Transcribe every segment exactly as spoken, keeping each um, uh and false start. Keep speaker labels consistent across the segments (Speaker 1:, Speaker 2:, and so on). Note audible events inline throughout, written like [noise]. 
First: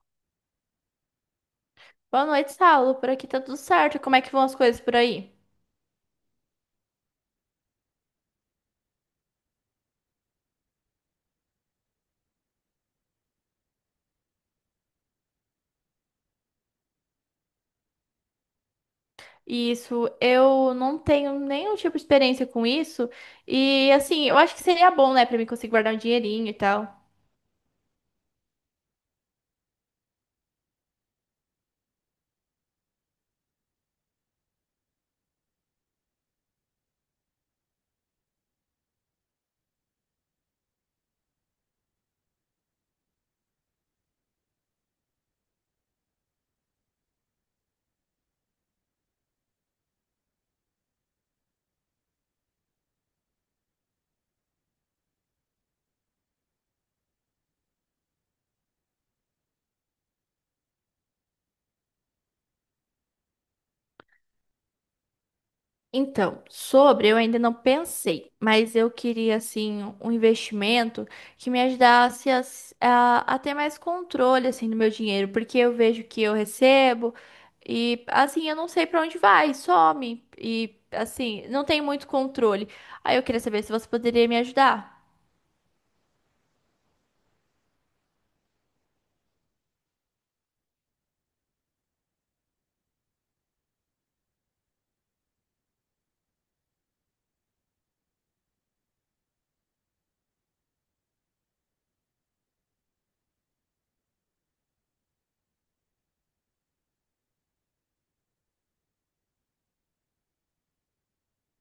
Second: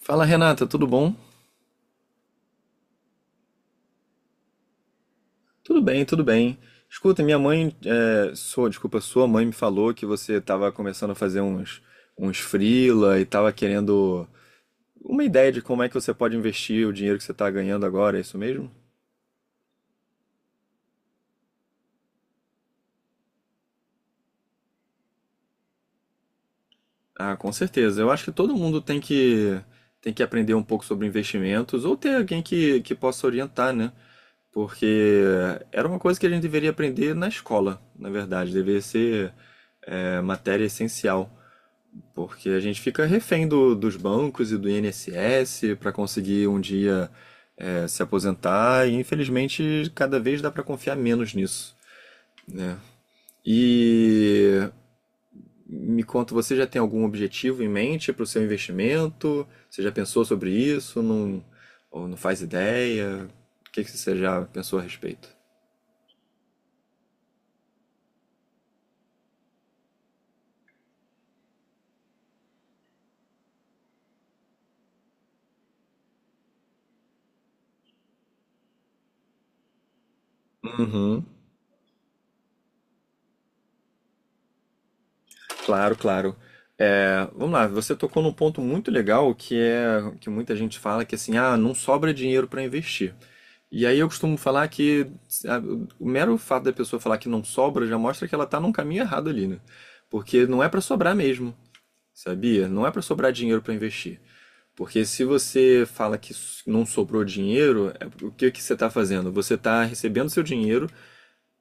Speaker 1: Fala Renata, tudo bom?
Speaker 2: Boa noite, Saulo. Por aqui tá tudo certo. Como é que vão as coisas por aí?
Speaker 1: Tudo bem, tudo bem. Escuta, minha mãe, é, sua, desculpa, sua mãe me falou que você estava começando a fazer uns, uns freela e estava querendo uma ideia de como é que você pode investir o dinheiro que você está ganhando agora, é isso mesmo?
Speaker 2: Isso, eu não tenho nenhum tipo de experiência com isso. E assim, eu acho que seria bom, né, pra mim conseguir guardar um dinheirinho e tal.
Speaker 1: Ah, com certeza. Eu acho que todo mundo tem que tem que aprender um pouco sobre investimentos ou ter alguém que, que possa orientar, né? Porque era uma coisa que a gente deveria aprender na escola, na verdade, deveria ser é, matéria essencial. Porque a gente fica refém do- dos bancos e do I N S S para conseguir um dia é, se aposentar, e infelizmente cada vez dá para confiar menos nisso, né? E me conta, você já tem algum objetivo em mente para o seu investimento? Você já pensou sobre isso? Não, ou não faz ideia? O que que você já pensou a respeito?
Speaker 2: Então, sobre eu ainda não pensei, mas eu queria assim um investimento que me ajudasse a, s- a- a ter mais controle assim do meu dinheiro, porque eu vejo que eu recebo e assim eu não sei para onde vai, some e
Speaker 1: Uhum.
Speaker 2: assim não tem muito controle. Aí eu queria saber se você poderia me ajudar.
Speaker 1: Claro, claro. É, vamos lá, você tocou num ponto muito legal que é que muita gente fala que assim, ah, não sobra dinheiro para investir. E aí eu costumo falar que ah, o mero fato da pessoa falar que não sobra já mostra que ela tá num caminho errado ali, né? Porque não é para sobrar mesmo, sabia? Não é para sobrar dinheiro para investir. Porque se você fala que s- não sobrou dinheiro, é- o que que você está fazendo? Você está recebendo seu dinheiro,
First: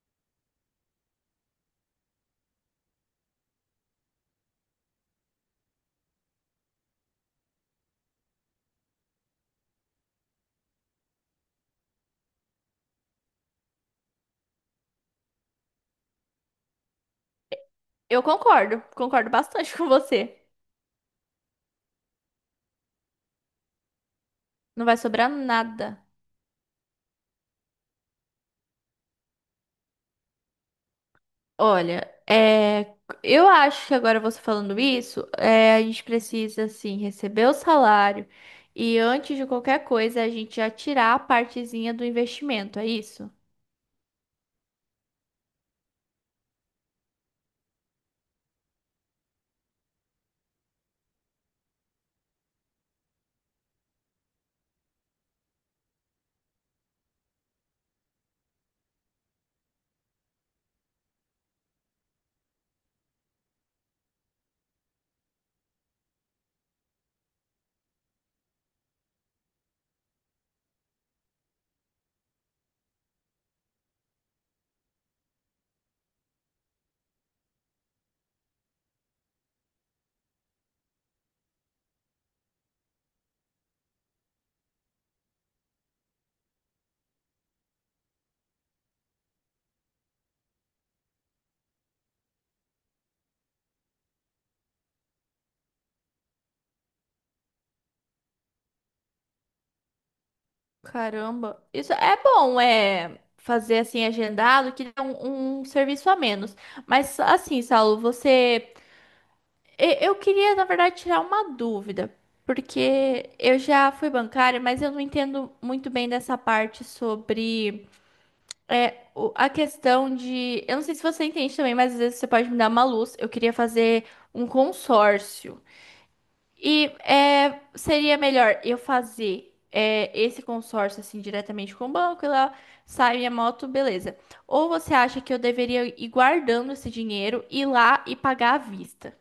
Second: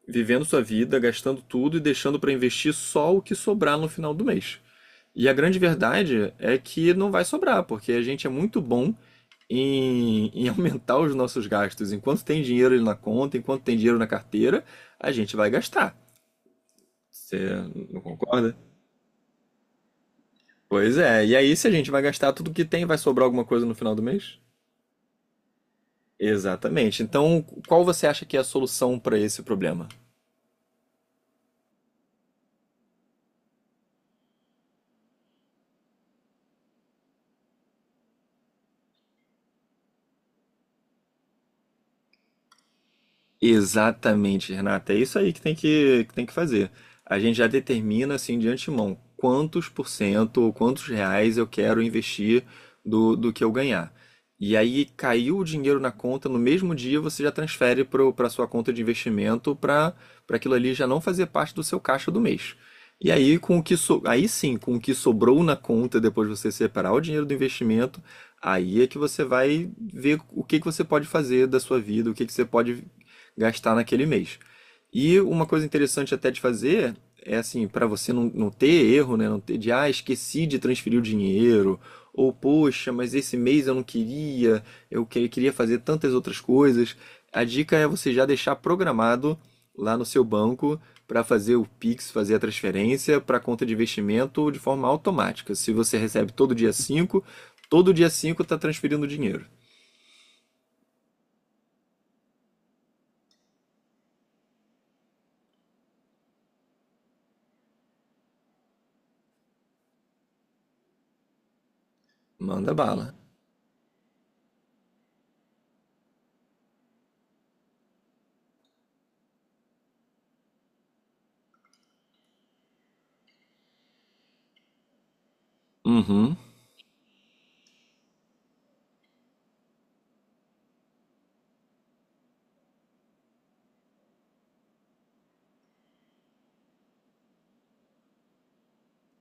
Speaker 1: vivendo sua vida, gastando tudo e deixando para investir só o que sobrar no final do mês. E a grande verdade é que não vai sobrar, porque a gente é muito bom em, [laughs] em aumentar os nossos gastos. Enquanto tem dinheiro na conta, enquanto tem dinheiro na carteira, a gente vai gastar. Você não
Speaker 2: Eu
Speaker 1: concorda?
Speaker 2: concordo, concordo bastante [laughs] com você.
Speaker 1: Pois é. E aí, se a gente vai gastar tudo que tem, vai sobrar alguma coisa no final do mês?
Speaker 2: Não vai sobrar nada.
Speaker 1: Exatamente. Então, qual você acha que é a solução para esse problema?
Speaker 2: Olha, é, eu acho que agora você falando isso, é, a gente precisa, assim, receber o salário e antes de qualquer coisa a gente já tirar a partezinha do investimento, é isso?
Speaker 1: Exatamente, Renata. É isso aí que tem que, que tem que fazer. A gente já determina assim de antemão quantos por cento ou quantos reais eu quero investir do, do que eu ganhar. E aí caiu o dinheiro na conta, no mesmo dia você já transfere para a sua conta de investimento para para aquilo ali já não fazer parte do seu caixa do mês. E aí com o que so, aí sim, com o que sobrou na conta depois de você separar o dinheiro do investimento, aí é que você vai ver o que que você pode fazer da sua vida, o que que você pode gastar naquele mês. E uma coisa interessante até de fazer é assim, para você não, não ter erro, né? Não ter de, ah, esqueci de transferir o dinheiro, ou poxa, mas esse mês eu não queria, eu que- queria fazer tantas outras coisas. A dica é você já deixar programado lá no seu banco para fazer o Pix, fazer a transferência para a conta de investimento de forma automática. Se você recebe todo dia cinco, todo dia cinco está transferindo dinheiro.
Speaker 2: Caramba, isso é bom, é fazer assim agendado que dá um, um serviço a menos. Mas assim, Saulo, você, e- eu queria na verdade tirar uma dúvida,
Speaker 1: Manda bala.
Speaker 2: porque eu já fui bancária, mas eu não entendo muito bem dessa parte sobre. É, o- a questão de. Eu não sei se você entende também, mas às vezes você pode me dar uma luz. Eu queria fazer um consórcio.
Speaker 1: Uhum.
Speaker 2: E é, seria melhor eu fazer é, esse consórcio assim diretamente com o banco e lá sai minha moto, beleza. Ou você acha que eu deveria ir guardando esse dinheiro, ir lá e pagar à vista?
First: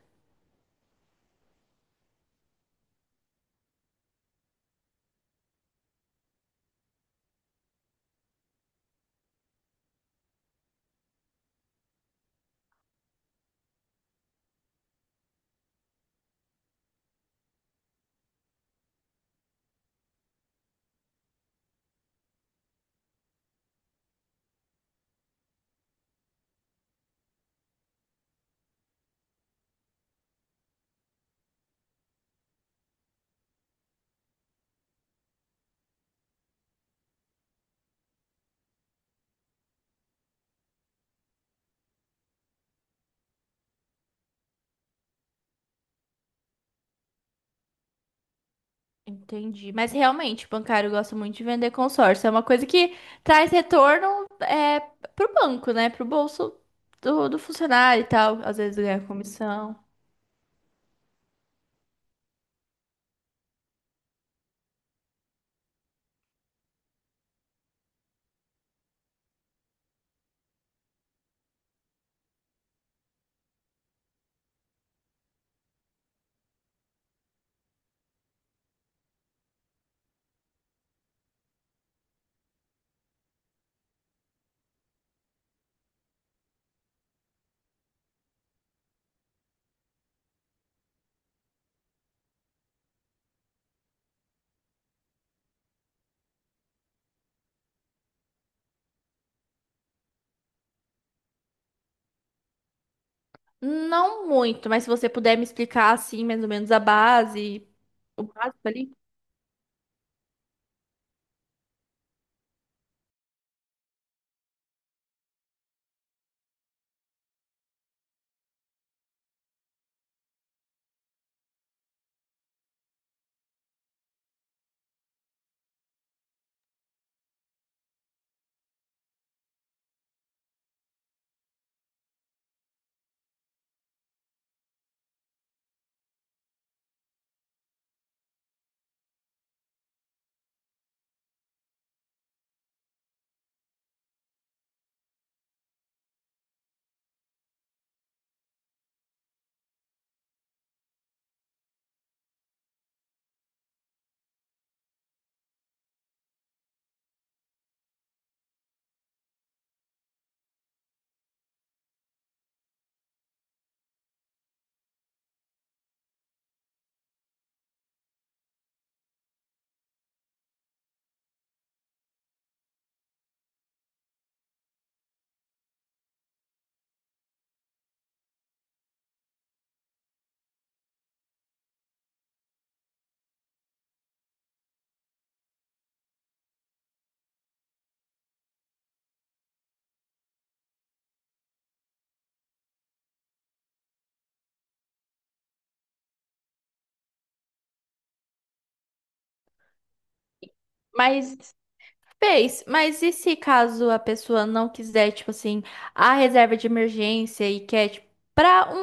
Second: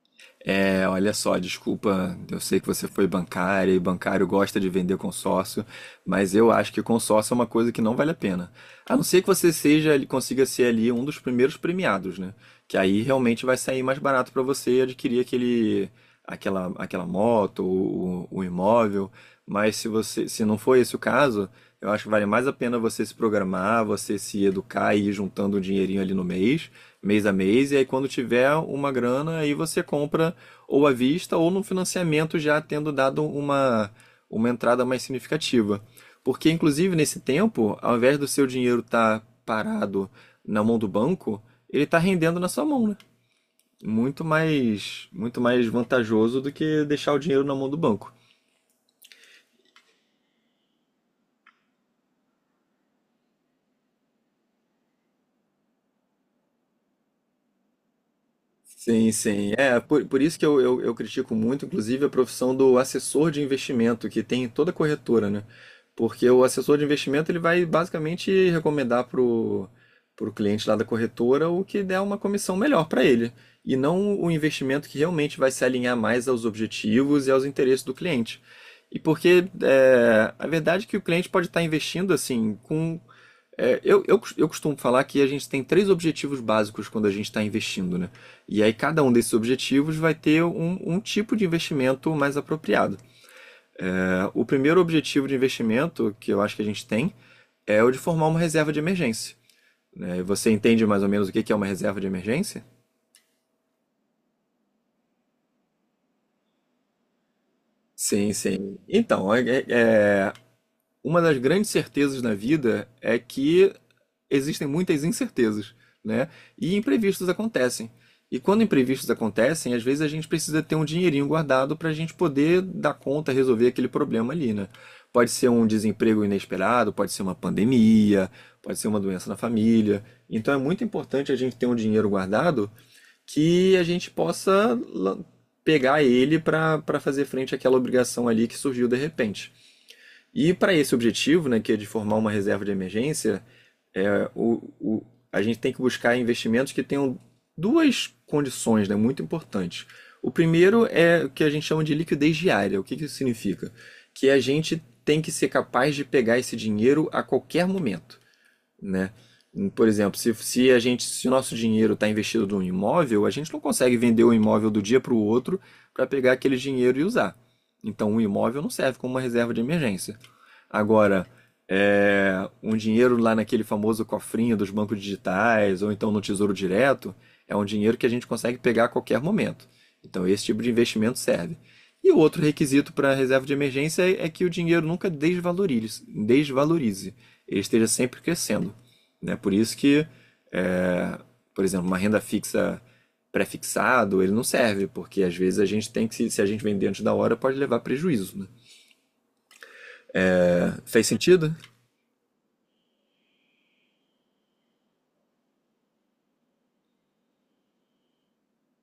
Speaker 1: É, olha só, desculpa, eu sei que você foi bancária e bancário gosta de vender consórcio, mas eu acho que consórcio é uma coisa que não vale a pena. A não ser que você seja, ele consiga ser ali um dos primeiros premiados, né? Que aí realmente vai sair mais barato para você adquirir aquele, aquela, aquela moto, ou o, o imóvel. Mas se você, se não for esse o caso, eu acho que vale mais a pena você se programar, você se educar e ir juntando um dinheirinho ali no mês, mês a mês, e aí quando tiver uma grana, aí você compra ou à vista ou no financiamento já tendo dado uma, uma entrada mais significativa. Porque, inclusive, nesse tempo, ao invés do seu dinheiro estar parado na mão do banco, ele está rendendo na sua mão, né? Muito mais, muito mais vantajoso do que deixar o dinheiro na mão do banco.
Speaker 2: Entendi. Mas realmente, o bancário gosta muito de vender consórcio. É uma coisa que traz retorno é, pro banco, né? Pro bolso do, do funcionário e tal. Às vezes ganha
Speaker 1: Sim, sim.
Speaker 2: comissão.
Speaker 1: É, por, por isso que eu, eu, eu critico muito, inclusive, a profissão do assessor de investimento, que tem em toda corretora, né? Porque o assessor de investimento ele vai basicamente recomendar pro, pro cliente lá da corretora o que der uma comissão melhor para ele, e não o investimento que realmente vai se alinhar mais aos objetivos e aos interesses do cliente. E porque é, a verdade é que o cliente pode estar investindo assim com é, eu, eu, cos- eu costumo falar que a gente tem três objetivos básicos quando a gente está investindo, né? E aí cada um desses objetivos vai ter um, um tipo de investimento mais apropriado. É, o primeiro objetivo de investimento que eu acho que a gente tem é o de formar uma reserva de emergência, né? Você entende mais ou menos o que que é uma reserva de emergência?
Speaker 2: Não muito, mas se você puder me explicar assim, mais ou menos a base, o
Speaker 1: Sim,
Speaker 2: básico
Speaker 1: sim.
Speaker 2: ali.
Speaker 1: Então, é- é- é, uma das grandes certezas na vida é que existem muitas incertezas, né? E imprevistos acontecem. E quando imprevistos acontecem, às vezes a gente precisa ter um dinheirinho guardado para a gente poder dar conta, resolver aquele problema ali, né? Pode ser um desemprego inesperado, pode ser uma pandemia, pode ser uma doença na família. Então é muito importante a gente ter um dinheiro guardado que a gente possa la- pegar ele para para fazer frente àquela obrigação ali que surgiu de repente. E para esse objetivo, né, que é de formar uma reserva de emergência, o, o- a gente tem que buscar investimentos que tenham duas condições, né, muito importantes. O primeiro é o que a gente chama de liquidez diária. O que que isso significa? Que a gente tem que ser capaz de pegar esse dinheiro a qualquer momento, né? Por exemplo, se, se a gente, se o nosso dinheiro está investido num imóvel, a gente não consegue vender o imóvel do dia para o outro para pegar aquele dinheiro e usar. Então, um imóvel não serve como uma reserva de emergência. Agora, é, um dinheiro lá naquele famoso cofrinho dos bancos digitais ou então no Tesouro Direto é um dinheiro que a gente consegue pegar a qualquer momento. Então, esse tipo de investimento serve. E o outro requisito para a reserva de emergência é é que o dinheiro nunca desvalorize, desvalorize. ele esteja sempre crescendo. Né? Por isso que, é, por exemplo, uma renda fixa pré-fixado, ele não serve, porque às vezes a gente tem que, se a gente vender antes da hora, pode levar prejuízo, né? Fez sentido?
Speaker 2: Mas Fez, mas e se caso a pessoa não quiser, tipo assim, a reserva de emergência e quer, tipo, pra um,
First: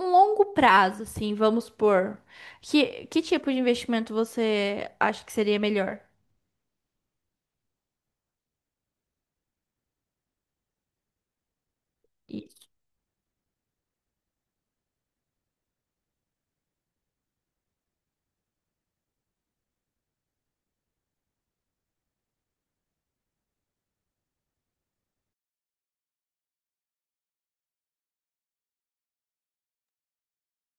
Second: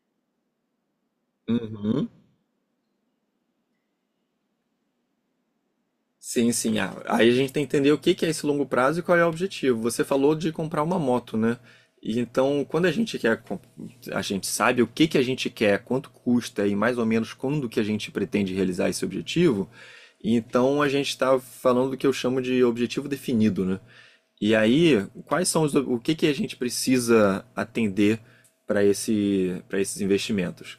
Speaker 2: um longo prazo, assim, vamos
Speaker 1: Uhum.
Speaker 2: supor, que, que tipo de investimento você acha que seria melhor?
Speaker 1: Sim, sim. Ah, aí a gente tem que entender o que que é esse longo prazo e qual é o objetivo. Você falou de comprar uma moto, né? E então,
Speaker 2: Isso.
Speaker 1: quando a gente quer, comp- a gente sabe o que que a gente quer, quanto custa e mais ou menos quando que a gente pretende realizar esse objetivo, então a gente está falando do que eu chamo de objetivo definido, né? E aí, quais são os, o que que a gente precisa atender para esse, para esses investimentos?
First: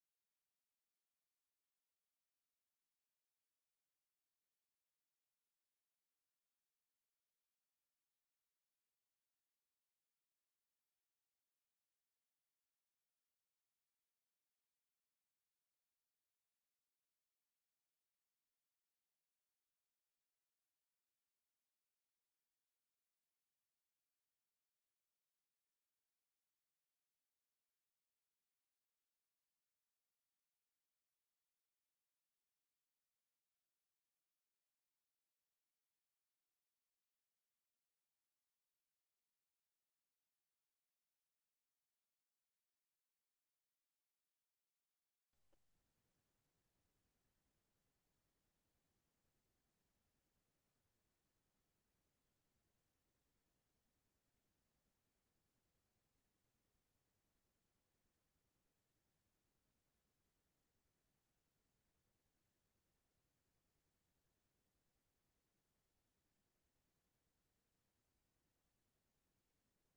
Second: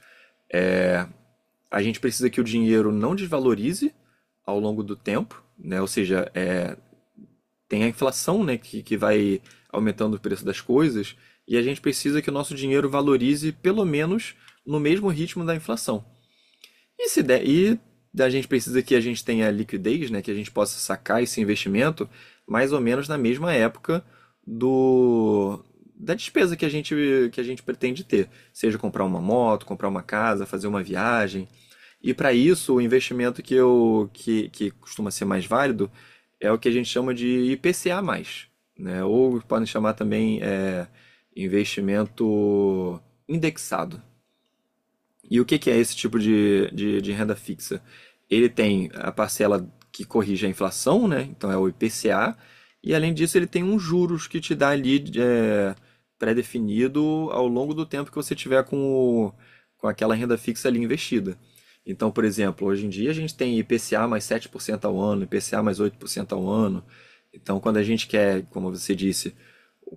Speaker 1: A gente precisa que o dinheiro não desvalorize ao longo do tempo, né? Ou seja, tem a inflação, né, que, que vai aumentando o preço das coisas, e a gente precisa que o nosso dinheiro valorize pelo menos no mesmo ritmo da inflação. E se der, e a gente precisa que a gente tenha liquidez, né, que a gente possa sacar esse investimento mais ou menos na mesma época do da despesa que a gente que a gente pretende ter, seja comprar uma moto, comprar uma casa, fazer uma viagem. E para isso, o investimento que eu que, que costuma ser mais válido é o que a gente chama de I P C A mais, né? Ou podem chamar também é, investimento indexado. E o que que é esse tipo de, de, de renda fixa? Ele tem a parcela que corrige a inflação, né? Então é o I P C A, e além disso ele tem uns juros que te dá ali é, pré-definido ao longo do tempo que você tiver com, o- com aquela renda fixa ali investida. Então, por exemplo, hoje em dia a gente tem I P C A mais sete por cento ao ano, I P C A mais oito por cento ao ano. Então, quando a gente quer, como você disse,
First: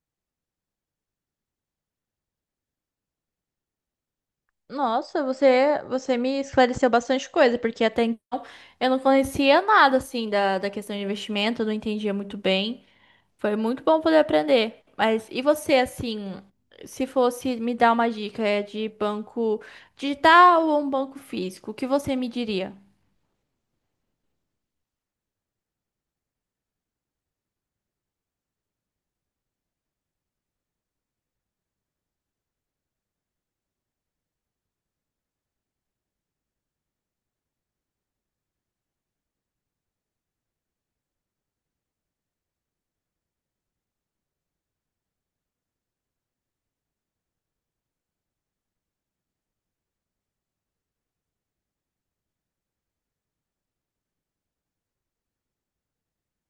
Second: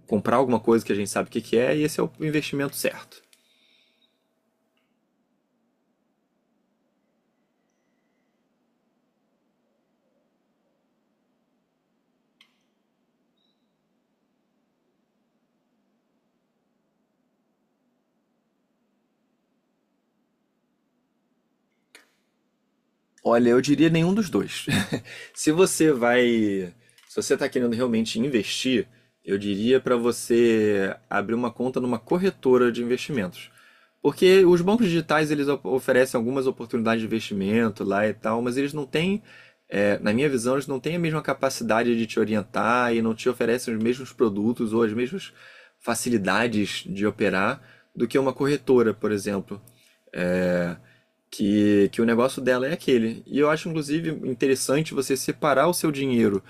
Speaker 1: comprar alguma coisa que a gente sabe o que que é, esse é o investimento certo.
Speaker 2: Nossa, você, você me esclareceu bastante coisa, porque até então eu não conhecia nada, assim, da, da questão de investimento, eu não entendia muito bem. Foi muito bom poder aprender. Mas e você, assim, se fosse me dar uma dica é de banco digital ou um banco físico, o que você me diria?
Speaker 1: Olha, eu diria nenhum dos dois. [laughs] Se você vai, se você está querendo realmente investir, eu diria para você abrir uma conta numa corretora de investimentos. Porque os bancos digitais eles op- oferecem algumas oportunidades de investimento lá e tal, mas eles não têm, é, na minha visão, eles não têm a mesma capacidade de te orientar e não te oferecem os mesmos produtos ou as mesmas facilidades de operar do que uma corretora, por exemplo. É, que, que o negócio dela é aquele. E eu acho, inclusive, interessante você separar o seu dinheiro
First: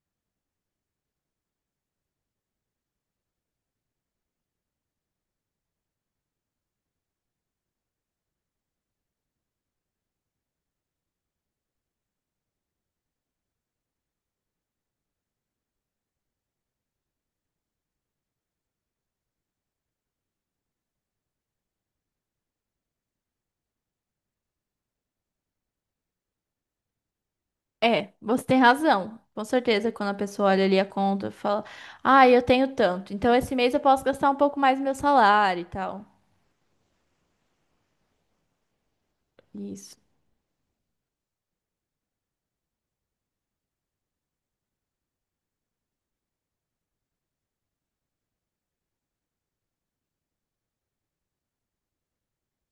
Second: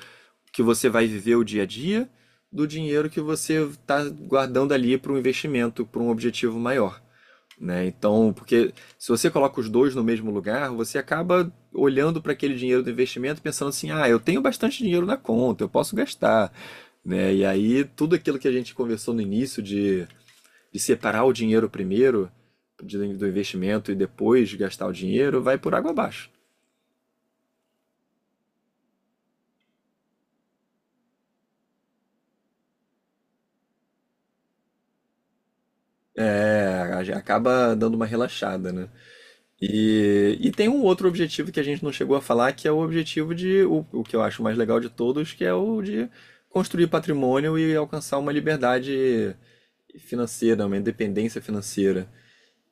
Speaker 1: que você vai viver o dia a dia do dinheiro que você está guardando ali para um investimento, para um objetivo maior. Né? Então, porque se você coloca os dois no mesmo lugar, você acaba olhando para aquele dinheiro do investimento pensando assim: ah, eu tenho bastante dinheiro na conta, eu posso gastar. Né? E aí, tudo aquilo que a gente conversou no início de de separar o dinheiro primeiro do investimento e depois gastar o dinheiro, vai por água abaixo.
Speaker 2: É, você tem razão. Com certeza, quando a pessoa olha ali a conta, e fala: ah, eu tenho tanto. Então esse mês eu posso gastar um pouco mais do meu salário e tal.
Speaker 1: É, acaba dando uma relaxada, né?
Speaker 2: Isso.
Speaker 1: E, e tem um outro objetivo que a gente não chegou a falar, que é o objetivo de, o, o que eu acho mais legal de todos, que é o de construir patrimônio e alcançar uma liberdade financeira, uma independência financeira.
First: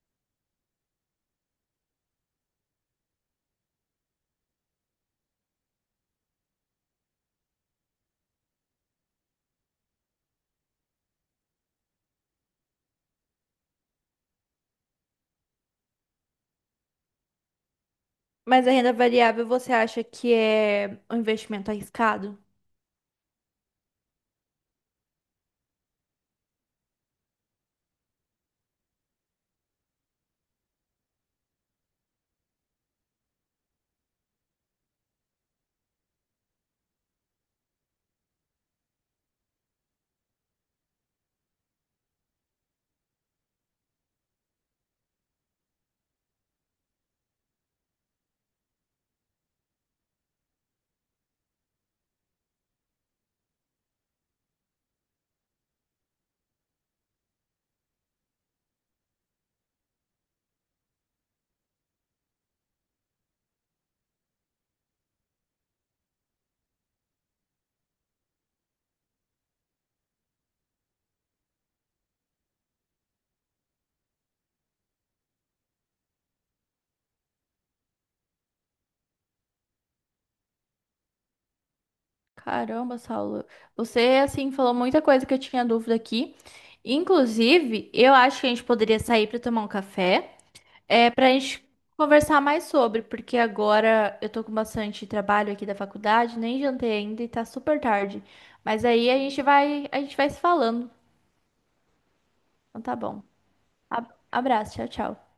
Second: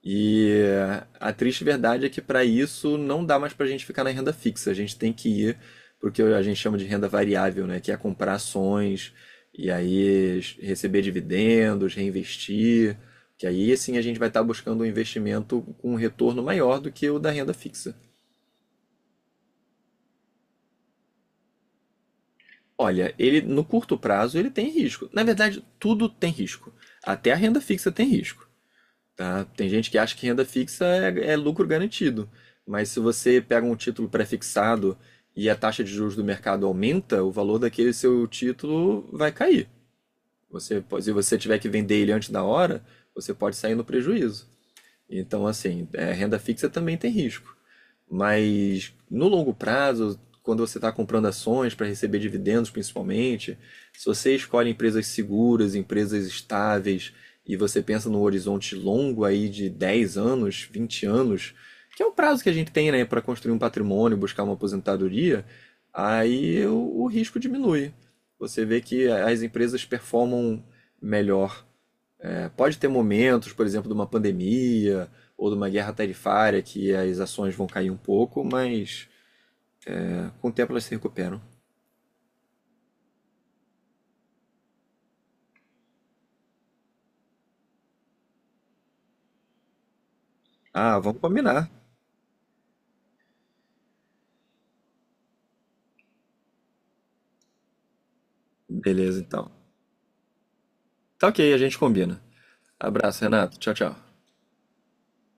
Speaker 1: E eh, a triste verdade é que para isso não dá mais para a gente ficar na renda fixa. A gente tem que ir para o que a gente chama de renda variável, né? Que é comprar ações e aí es- receber dividendos, reinvestir. Que aí sim a gente vai estar buscando um investimento com um retorno maior do que o da renda fixa.
Speaker 2: Mas a renda variável, você acha que é um investimento arriscado?
Speaker 1: Olha, ele no curto prazo ele tem risco. Na verdade, tudo tem risco. Até a renda fixa tem risco. Tá? Tem gente que acha que renda fixa é, é lucro garantido, mas se você pega um título pré-fixado e a taxa de juros do mercado aumenta, o valor daquele seu título vai cair. Você, pode- se você tiver que vender ele antes da hora, você pode sair no prejuízo. Então, assim, é, renda fixa também tem risco. Mas no longo prazo, quando você está comprando ações para receber dividendos, principalmente, se você escolhe empresas seguras, empresas estáveis, e você pensa num horizonte longo aí de dez anos, vinte anos, que é o prazo que a gente tem, né, para construir um patrimônio, buscar uma aposentadoria, aí o, o risco diminui. Você vê que as empresas performam melhor é, Pode ter momentos, por exemplo, de uma pandemia ou de uma guerra tarifária que as ações vão cair um pouco, mas é, com o tempo elas se recuperam.
Speaker 2: Caramba, Saulo, você assim falou muita coisa que eu tinha dúvida aqui. Inclusive, eu acho que a gente poderia sair para tomar um café,
Speaker 1: Ah,
Speaker 2: é
Speaker 1: vamos
Speaker 2: para a gente
Speaker 1: combinar.
Speaker 2: conversar mais sobre, porque agora eu tô com bastante trabalho aqui da faculdade, nem jantei ainda e tá super tarde. Mas aí a
Speaker 1: Beleza,
Speaker 2: gente
Speaker 1: então.
Speaker 2: vai, a gente vai se falando.
Speaker 1: Tá ok, a gente combina.
Speaker 2: Então tá bom.
Speaker 1: Abraço, Renato. Tchau, tchau.
Speaker 2: Ab- Abraço, tchau, tchau.